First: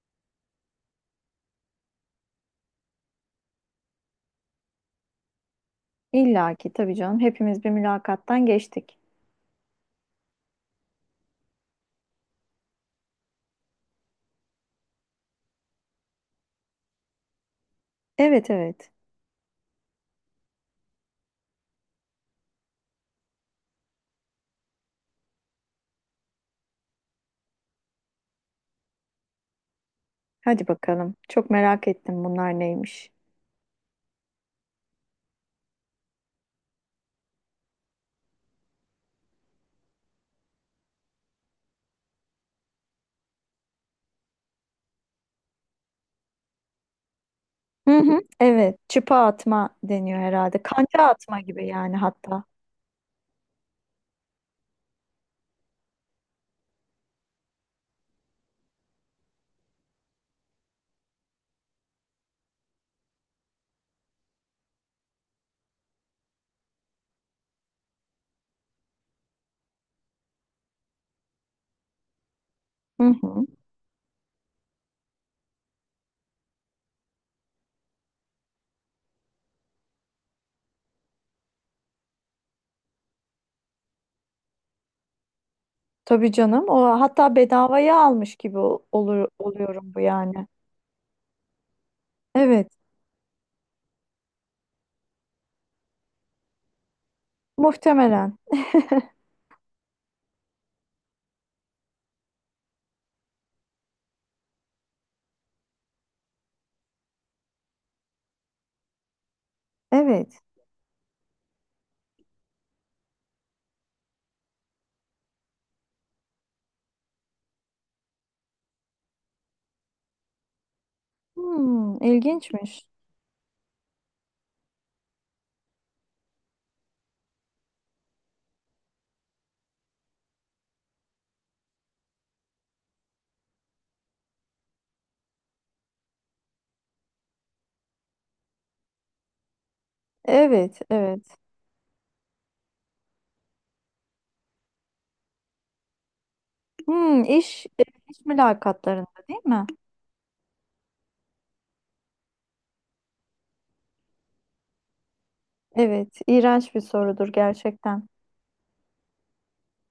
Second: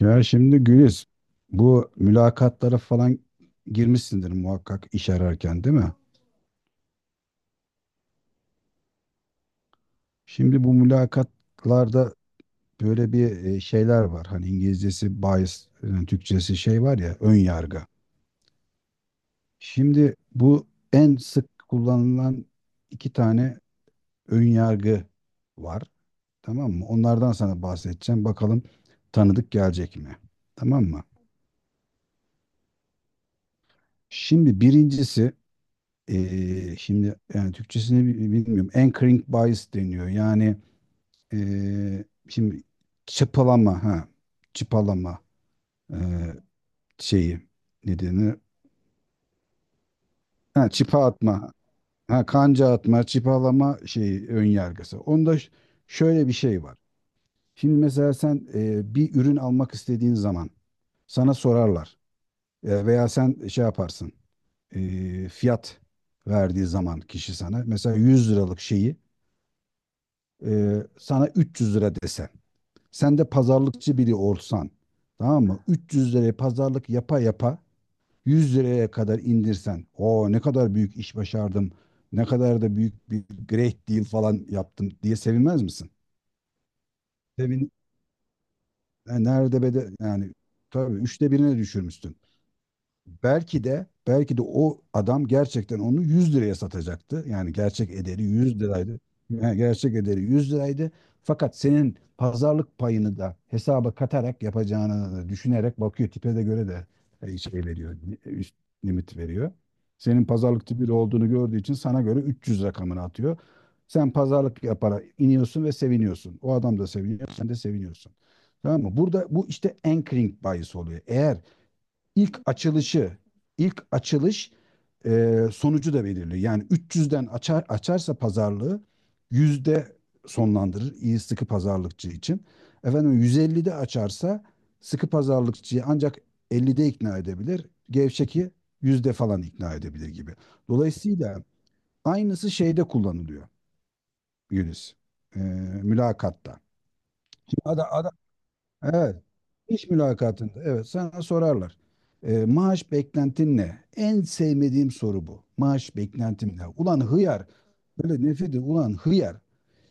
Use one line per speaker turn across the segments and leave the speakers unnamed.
Ya şimdi Güliz, bu mülakatlara falan girmişsindir muhakkak iş ararken, değil mi?
İlla ki tabii canım. Hepimiz bir mülakattan geçtik.
Şimdi bu mülakatlarda böyle bir şeyler var. Hani İngilizcesi bias, yani Türkçesi şey var ya, ön yargı.
Evet, evet.
Şimdi bu en sık kullanılan iki tane ön yargı var. Tamam mı? Onlardan sana bahsedeceğim. Bakalım tanıdık gelecek mi?
Hadi
Tamam mı?
bakalım, çok merak ettim bunlar neymiş.
Şimdi birincisi. Şimdi yani Türkçesini bilmiyorum. Anchoring bias deniyor. Yani şimdi çıpalama, ha, çıpalama, ee, şeyi
Hı
ne
hı.
denir?
Evet. Çıpa atma deniyor herhalde.
Ha,
Kanca
çıpa
atma
atma.
gibi yani
Ha,
hatta.
kanca atma, çıpalama şeyi ön yargısı. Onda şöyle bir şey var. Şimdi mesela sen bir ürün almak istediğin zaman sana sorarlar. Veya sen şey yaparsın. Fiyat verdiği zaman kişi sana mesela 100 liralık şeyi, sana 300 lira desem.
Hı
Sen de
hı.
pazarlıkçı biri olsan. Tamam mı? 300 liraya pazarlık yapa yapa 100 liraya kadar indirsen, o ne kadar büyük iş başardım, ne kadar da büyük bir great deal falan yaptım diye sevinmez misin?
Tabii canım. O hatta
Sevin,
bedavaya almış gibi
yani
olur
nerede bede
oluyorum bu
yani,
yani.
tabii üçte birine düşürmüşsün.
Evet.
Belki de o adam gerçekten onu 100 liraya satacaktı. Yani gerçek ederi
Muhtemelen.
100 liraydı. Yani gerçek ederi 100 liraydı. Fakat senin pazarlık payını da hesaba katarak yapacağını düşünerek bakıyor, tipe de göre de şey veriyor. Üst limit veriyor. Senin
Evet.
pazarlık tipi de olduğunu gördüğü için sana göre 300 rakamını atıyor. Sen pazarlık yaparak iniyorsun ve seviniyorsun. O adam da seviniyor, sen de seviniyorsun. Tamam mı? Burada bu işte anchoring bayisi oluyor. Eğer
Hmm,
ilk
ilginçmiş.
açılışı, ilk açılış sonucu da belirliyor. Yani 300'den açarsa pazarlığı yüzde sonlandırır iyi sıkı pazarlıkçı için. Efendim 150'de açarsa sıkı pazarlıkçıyı ancak 50'de ikna edebilir. Gevşeki yüzde falan ikna edebilir gibi.
Evet, evet.
Dolayısıyla aynısı şeyde kullanılıyor Yunus. E, Mülakatta.
Hmm,
Şimdi ada-
iş mülakatlarında
Evet.
değil mi?
İş mülakatında, evet, sana sorarlar. Maaş beklentin ne? En sevmediğim soru bu. Maaş
Evet,
beklentim ne?
iğrenç bir
Ulan
sorudur
hıyar.
gerçekten.
Böyle nefret ediyorum. Ulan hıyar.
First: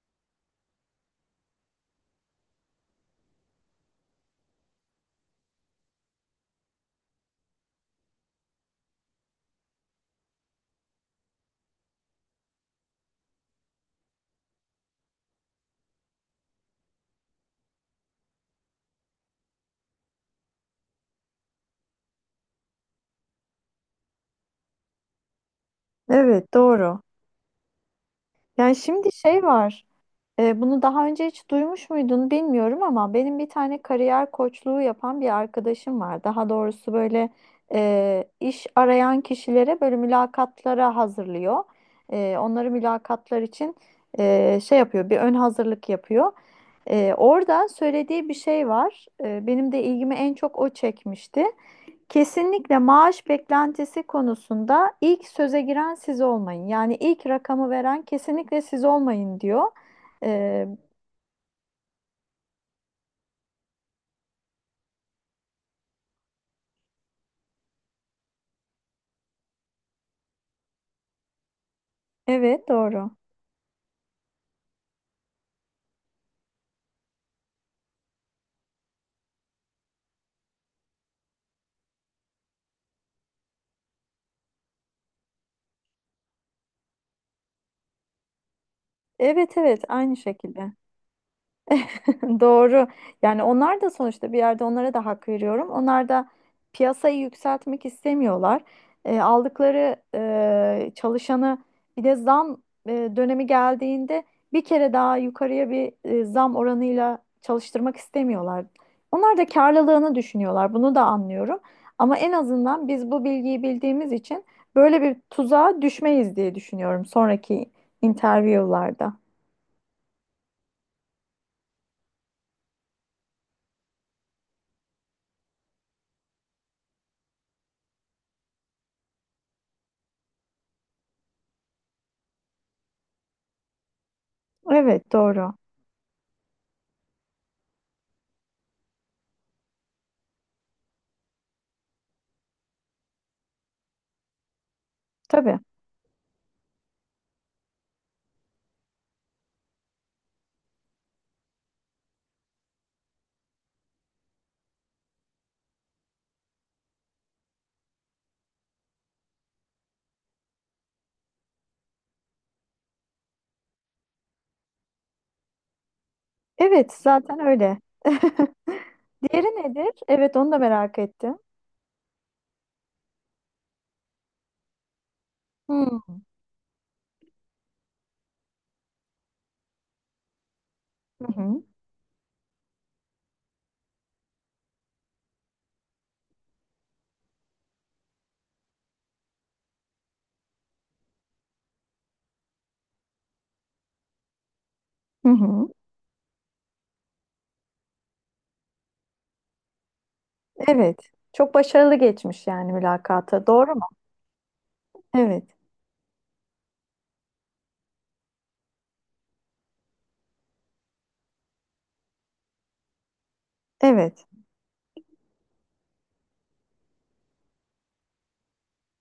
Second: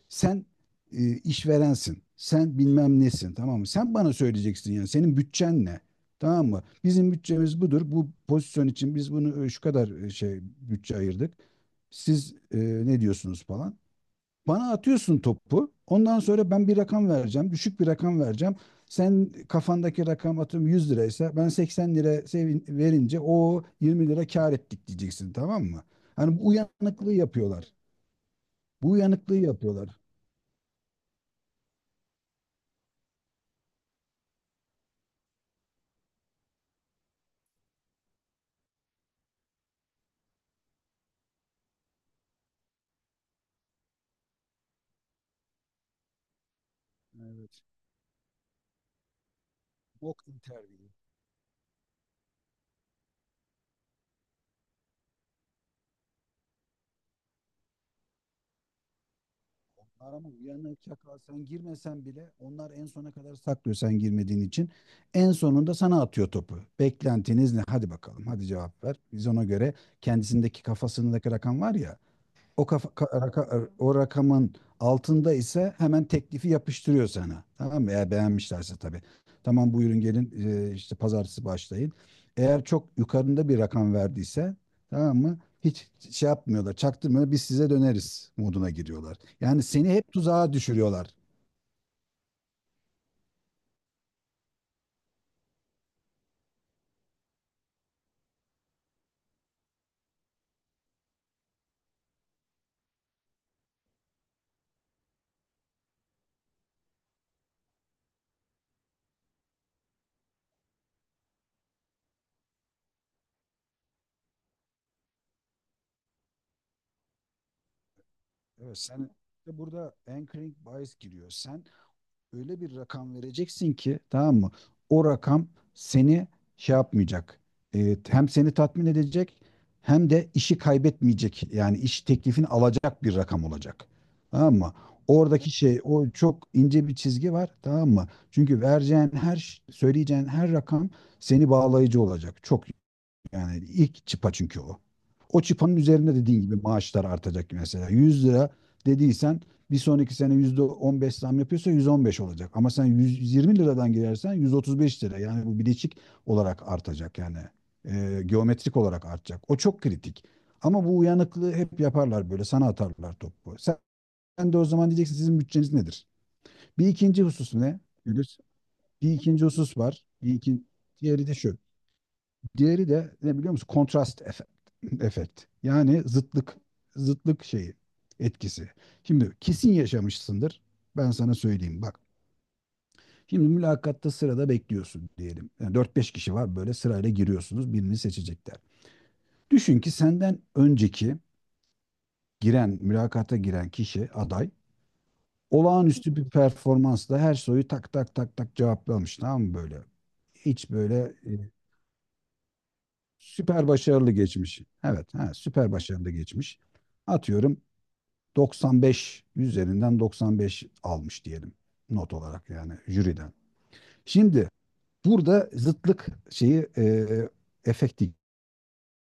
Sen işverensin. Sen bilmem nesin. Tamam mı? Sen bana söyleyeceksin yani. Senin bütçen ne? Tamam mı? Bizim bütçemiz budur. Bu pozisyon için biz bunu şu kadar şey bütçe ayırdık. Siz ne diyorsunuz falan. Bana atıyorsun topu. Ondan sonra ben bir rakam vereceğim. Düşük bir rakam vereceğim. Sen kafandaki rakam atıyorum 100 liraysa, ben 80 lira sevin, verince o 20 lira kar ettik diyeceksin, tamam mı? Hani bu
Evet, doğru.
uyanıklığı yapıyorlar.
Yani
Bu
şimdi
uyanıklığı
şey var.
yapıyorlar.
Bunu daha önce hiç duymuş muydun bilmiyorum, ama benim bir tane kariyer koçluğu yapan bir arkadaşım var. Daha doğrusu böyle iş arayan kişilere böyle mülakatlara hazırlıyor. Onları mülakatlar için şey yapıyor, bir ön hazırlık yapıyor.
Evet.
Orada söylediği bir şey var. Benim de ilgimi
Mock
en çok o
interview.
çekmişti. Kesinlikle maaş beklentisi konusunda ilk söze giren siz olmayın. Yani ilk rakamı veren kesinlikle siz olmayın diyor.
Arama
Ee,
uyanık çakal, sen girmesen bile onlar en sona kadar saklıyor, sen girmediğin için. En sonunda sana atıyor topu. Beklentiniz ne? Hadi bakalım, hadi cevap ver. Biz ona göre kendisindeki kafasındaki rakam var ya, O
evet
kafa,
doğru.
ka- raka- er, o rakamın altında ise hemen teklifi yapıştırıyor sana. Tamam mı? Eğer beğenmişlerse tabii. Tamam, buyurun gelin, işte pazartesi başlayın. Eğer çok yukarında bir rakam verdiyse, tamam mı? Hiç şey yapmıyorlar, çaktırmıyorlar. Biz size döneriz moduna giriyorlar.
Evet
Yani
evet,
seni hep
aynı
tuzağa
şekilde.
düşürüyorlar.
Doğru. Yani onlar da sonuçta bir yerde, onlara da hak veriyorum. Onlar da piyasayı yükseltmek istemiyorlar. Aldıkları çalışanı bir de zam dönemi geldiğinde bir kere daha yukarıya bir zam oranıyla çalıştırmak istemiyorlar. Onlar da karlılığını düşünüyorlar. Bunu da anlıyorum. Ama en azından biz bu bilgiyi bildiğimiz için böyle bir tuzağa düşmeyiz diye düşünüyorum sonraki
Evet, sen
interview'larda.
işte burada anchoring bias giriyor. Sen öyle bir rakam vereceksin ki, tamam mı? O rakam seni şey yapmayacak. Hem seni tatmin edecek hem de işi kaybetmeyecek. Yani iş teklifini alacak bir rakam olacak. Tamam mı?
Evet,
Oradaki
doğru.
şey, o çok ince bir çizgi var, tamam mı? Çünkü vereceğin her söyleyeceğin her rakam seni bağlayıcı olacak. Çok, yani ilk çıpa çünkü o. O
Tabii.
çıpanın üzerinde dediğin gibi maaşlar artacak mesela. 100 lira dediysen bir sonraki sene %15 zam yapıyorsa 115 olacak. Ama sen 120 liradan girersen 135 lira. Yani bu bileşik olarak artacak yani. Geometrik olarak artacak. O çok kritik. Ama bu uyanıklığı hep yaparlar böyle. Sana atarlar topu. Sen de o zaman diyeceksin, sizin bütçeniz nedir? Bir
Evet,
ikinci
zaten
husus ne?
öyle.
Gülüş? Bir ikinci
Diğeri
husus
nedir?
var.
Evet, onu da merak
Diğeri de
ettim.
şu. Diğeri de ne biliyor musun? Kontrast efekt. efekt.
Hmm.
Yani zıtlık şeyi etkisi. Şimdi kesin yaşamışsındır. Ben
Hı
sana
hı.
söyleyeyim bak. Şimdi mülakatta sırada bekliyorsun diyelim. Yani 4-5 kişi var böyle, sırayla giriyorsunuz, birini seçecekler. Düşün ki senden önceki giren, mülakata giren kişi aday
Hı hı.
olağanüstü bir performansla her soruyu tak tak tak tak cevaplamış, tamam mı böyle? Hiç böyle
Evet.
e,
Çok başarılı geçmiş yani mülakata.
Süper
Doğru mu?
başarılı geçmiş. Evet, ha,
Evet.
süper başarılı geçmiş. Atıyorum 95 üzerinden 95 almış diyelim, not olarak yani jüriden.
Evet.
Şimdi burada zıtlık şeyi, efekti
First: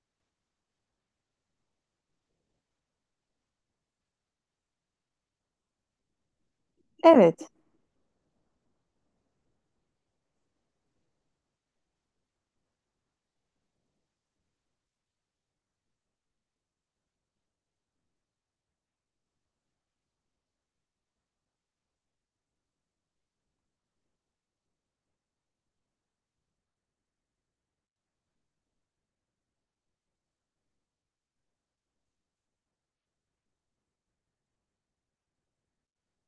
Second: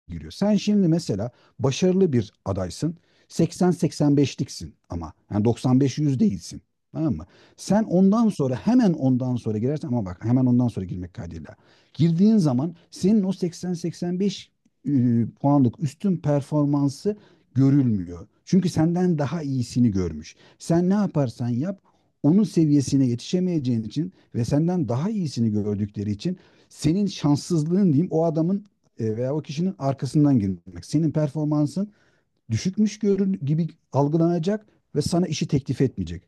giriyor. Sen şimdi mesela başarılı bir adaysın. 80-85'liksin ama. Yani 95 yüz değilsin. Tamam mı?
Evet.
Sen ondan sonra, hemen ondan sonra girersen, ama bak, hemen ondan sonra girmek kaydıyla. Girdiğin zaman senin o 80-85 puanlık üstün performansı görülmüyor. Çünkü senden daha iyisini görmüş. Sen ne yaparsan yap onun seviyesine yetişemeyeceğin için ve senden daha iyisini gördükleri için senin şanssızlığın diyeyim, o adamın, veya o kişinin arkasından girmek. Senin performansın düşükmüş görün gibi algılanacak ve sana işi teklif etmeyecek.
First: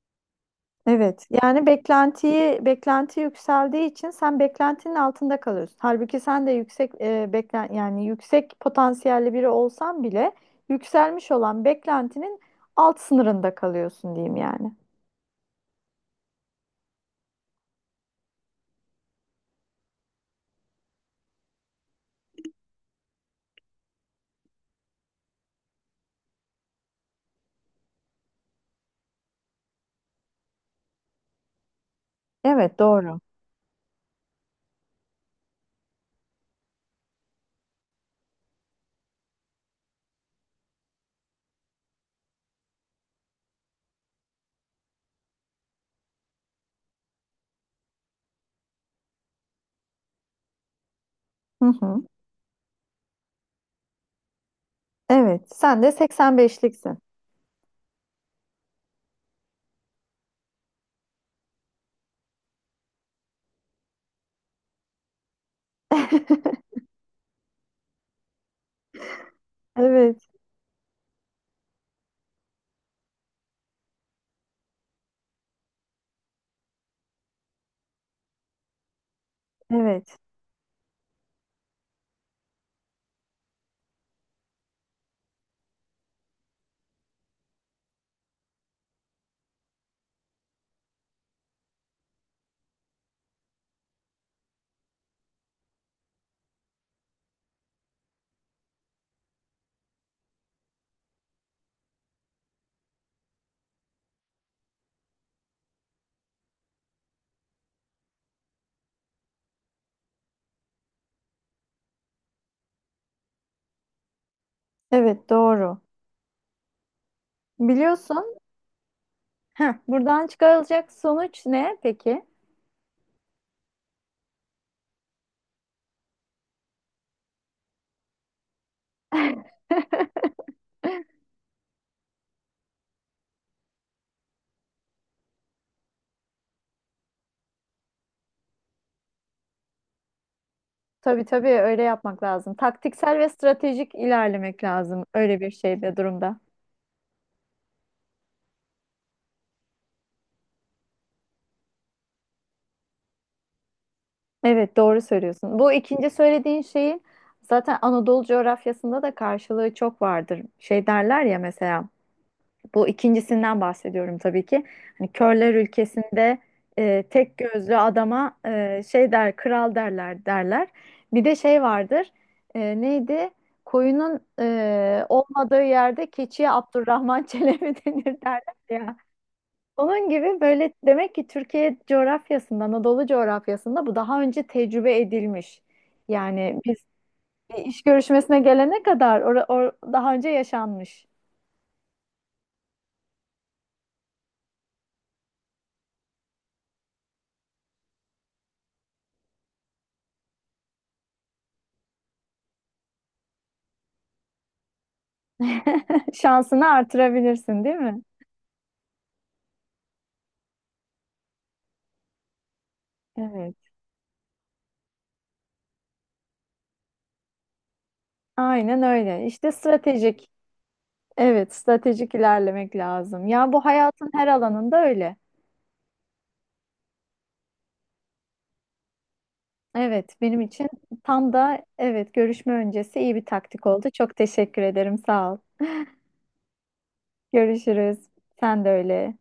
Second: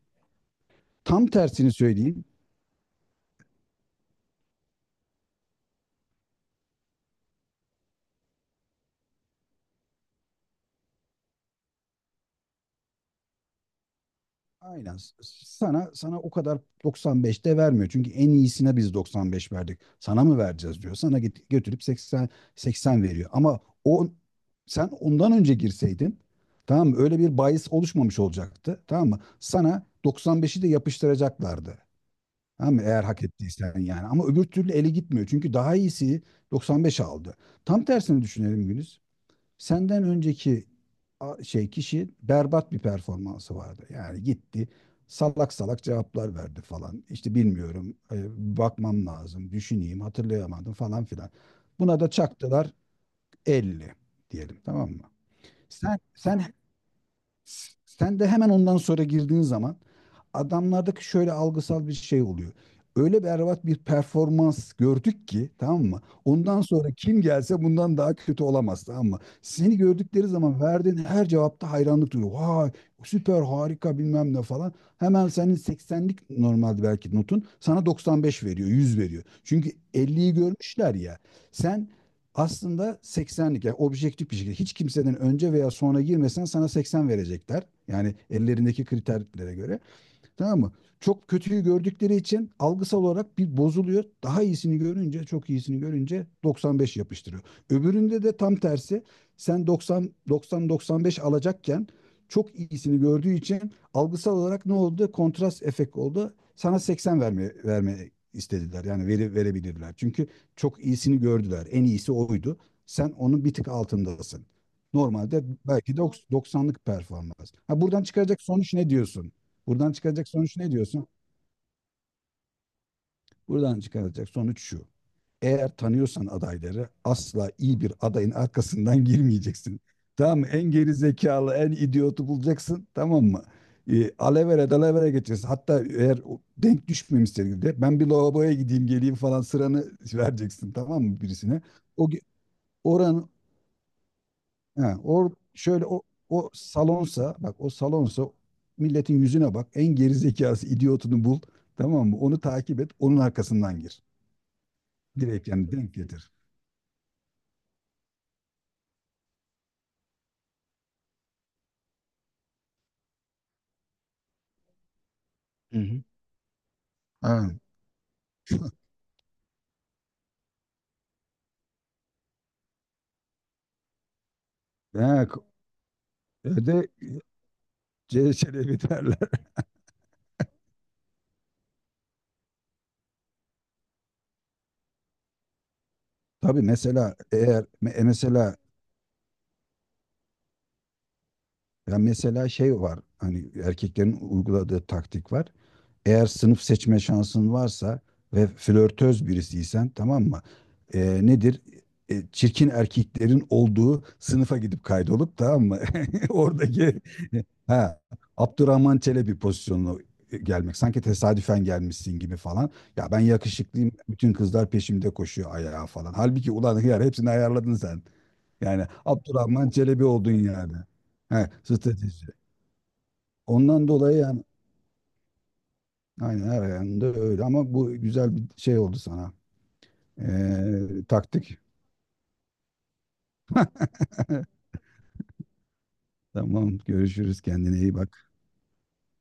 Evet.
Tam
Yani
tersini söyleyeyim.
beklentiyi, beklenti yükseldiği için sen beklentinin altında kalıyorsun. Halbuki sen de yüksek yani yüksek potansiyelli biri olsan bile yükselmiş olan beklentinin alt sınırında kalıyorsun diyeyim yani.
Aynen. Sana o kadar 95'te vermiyor. Çünkü en iyisine biz 95 verdik. Sana mı vereceğiz diyor. Sana götürüp 80 veriyor. Ama o, sen ondan önce girseydin, tamam mı? Öyle bir bias oluşmamış olacaktı. Tamam mı? Sana 95'i de yapıştıracaklardı. Tamam
Evet
mı? Eğer
doğru.
hak ettiysen yani. Ama öbür türlü ele gitmiyor. Çünkü daha iyisi 95 aldı. Tam tersini düşünelim Güliz. Senden önceki şey kişi berbat bir performansı vardı. Yani gitti salak salak cevaplar verdi falan. İşte bilmiyorum, bakmam lazım, düşüneyim, hatırlayamadım, falan filan.
Hı
Buna
hı.
da çaktılar 50 diyelim, tamam mı?
Evet. Sen de
Sen sen
85'liksin.
sen de hemen ondan sonra girdiğin zaman adamlardaki şöyle algısal bir şey oluyor. Öyle berbat bir performans gördük ki, tamam mı? Ondan sonra kim gelse bundan daha kötü olamaz, tamam mı? Seni gördükleri
Evet.
zaman verdiğin her cevapta hayranlık duyuyor. Vay, süper, harika, bilmem ne falan. Hemen senin 80'lik normalde belki notun, sana 95 veriyor, 100 veriyor. Çünkü
Evet.
50'yi görmüşler ya. Sen aslında 80'lik, yani objektif bir şekilde hiç kimseden önce veya sonra girmesen, sana 80 verecekler. Yani ellerindeki kriterlere göre. Tamam mı? Çok kötüyü gördükleri için algısal olarak bir bozuluyor. Daha iyisini görünce, çok iyisini görünce 95 yapıştırıyor. Öbüründe de tam tersi. Sen 90 95 alacakken çok iyisini gördüğü için algısal olarak ne oldu? Kontrast efekt oldu. Sana 80 verme istediler. Yani veri verebilirler. Çünkü çok iyisini gördüler. En iyisi oydu. Sen onun bir tık altındasın.
Evet
Normalde
doğru.
belki de 90'lık performans. Ha, buradan
Biliyorsun.
çıkaracak sonuç ne diyorsun?
Heh,
Buradan
buradan
çıkacak sonuç ne
çıkarılacak
diyorsun?
sonuç ne peki?
Buradan çıkacak sonuç şu. Eğer tanıyorsan adayları, asla iyi bir adayın arkasından girmeyeceksin. Tamam mı? En geri zekalı, en idiotu bulacaksın. Tamam mı? Alevere dalavere geçeceksin. Hatta eğer o denk düşmemişse de ben bir lavaboya gideyim geleyim falan, sıranı vereceksin. Tamam mı
Tabii tabii,
birisine?
öyle
O, ge-
yapmak lazım. Taktiksel ve
oranın
stratejik ilerlemek
He,
lazım
or
öyle bir
şöyle
şeyde, durumda.
o salonsa milletin yüzüne bak. En gerizekası idiotunu bul. Tamam mı? Onu takip et. Onun arkasından gir.
Evet doğru
Direkt
söylüyorsun. Bu
yani denk
ikinci
getir.
söylediğin şeyin zaten Anadolu coğrafyasında da karşılığı çok vardır. Şey derler ya mesela, bu ikincisinden bahsediyorum tabii ki. Hani körler
Hı hı.
ülkesinde tek
Ha.
gözlü adama şey der, kral derler derler. Bir de şey vardır. Neydi? Koyunun
Ha,
olmadığı yerde keçiye
öde
Abdurrahman Çelebi denir derler
CS'de
ya.
biterler.
Onun gibi, böyle demek ki Türkiye coğrafyasında, Anadolu coğrafyasında bu daha önce tecrübe edilmiş. Yani
Tabii
biz
mesela eğer
iş görüşmesine
mesela.
gelene kadar daha önce yaşanmış.
Ya mesela şey var, hani erkeklerin uyguladığı taktik var. Eğer sınıf seçme şansın varsa ve flörtöz birisiysen, tamam mı? Nedir? Çirkin erkeklerin olduğu sınıfa gidip kaydolup, tamam mı?
Şansını
Oradaki,
artırabilirsin, değil
ha,
mi?
Abdurrahman Çelebi pozisyonuna gelmek. Sanki tesadüfen gelmişsin gibi falan. Ya, ben
Evet.
yakışıklıyım. Bütün kızlar peşimde koşuyor ayağa falan. Halbuki ulan hıyar hepsini ayarladın sen.
Aynen
Yani
öyle. İşte
Abdurrahman Çelebi
stratejik.
oldun yani. He,
Evet, stratejik
strateji.
ilerlemek lazım. Ya bu
Ondan
hayatın
dolayı
her
yani
alanında öyle.
aynen her yanında öyle, ama bu güzel bir şey oldu sana.
Evet, benim için tam
Taktik.
da, evet, görüşme öncesi iyi bir taktik oldu. Çok teşekkür ederim. Sağ ol.
Tamam görüşürüz, kendine iyi
Görüşürüz.
bak.
Sen de öyle.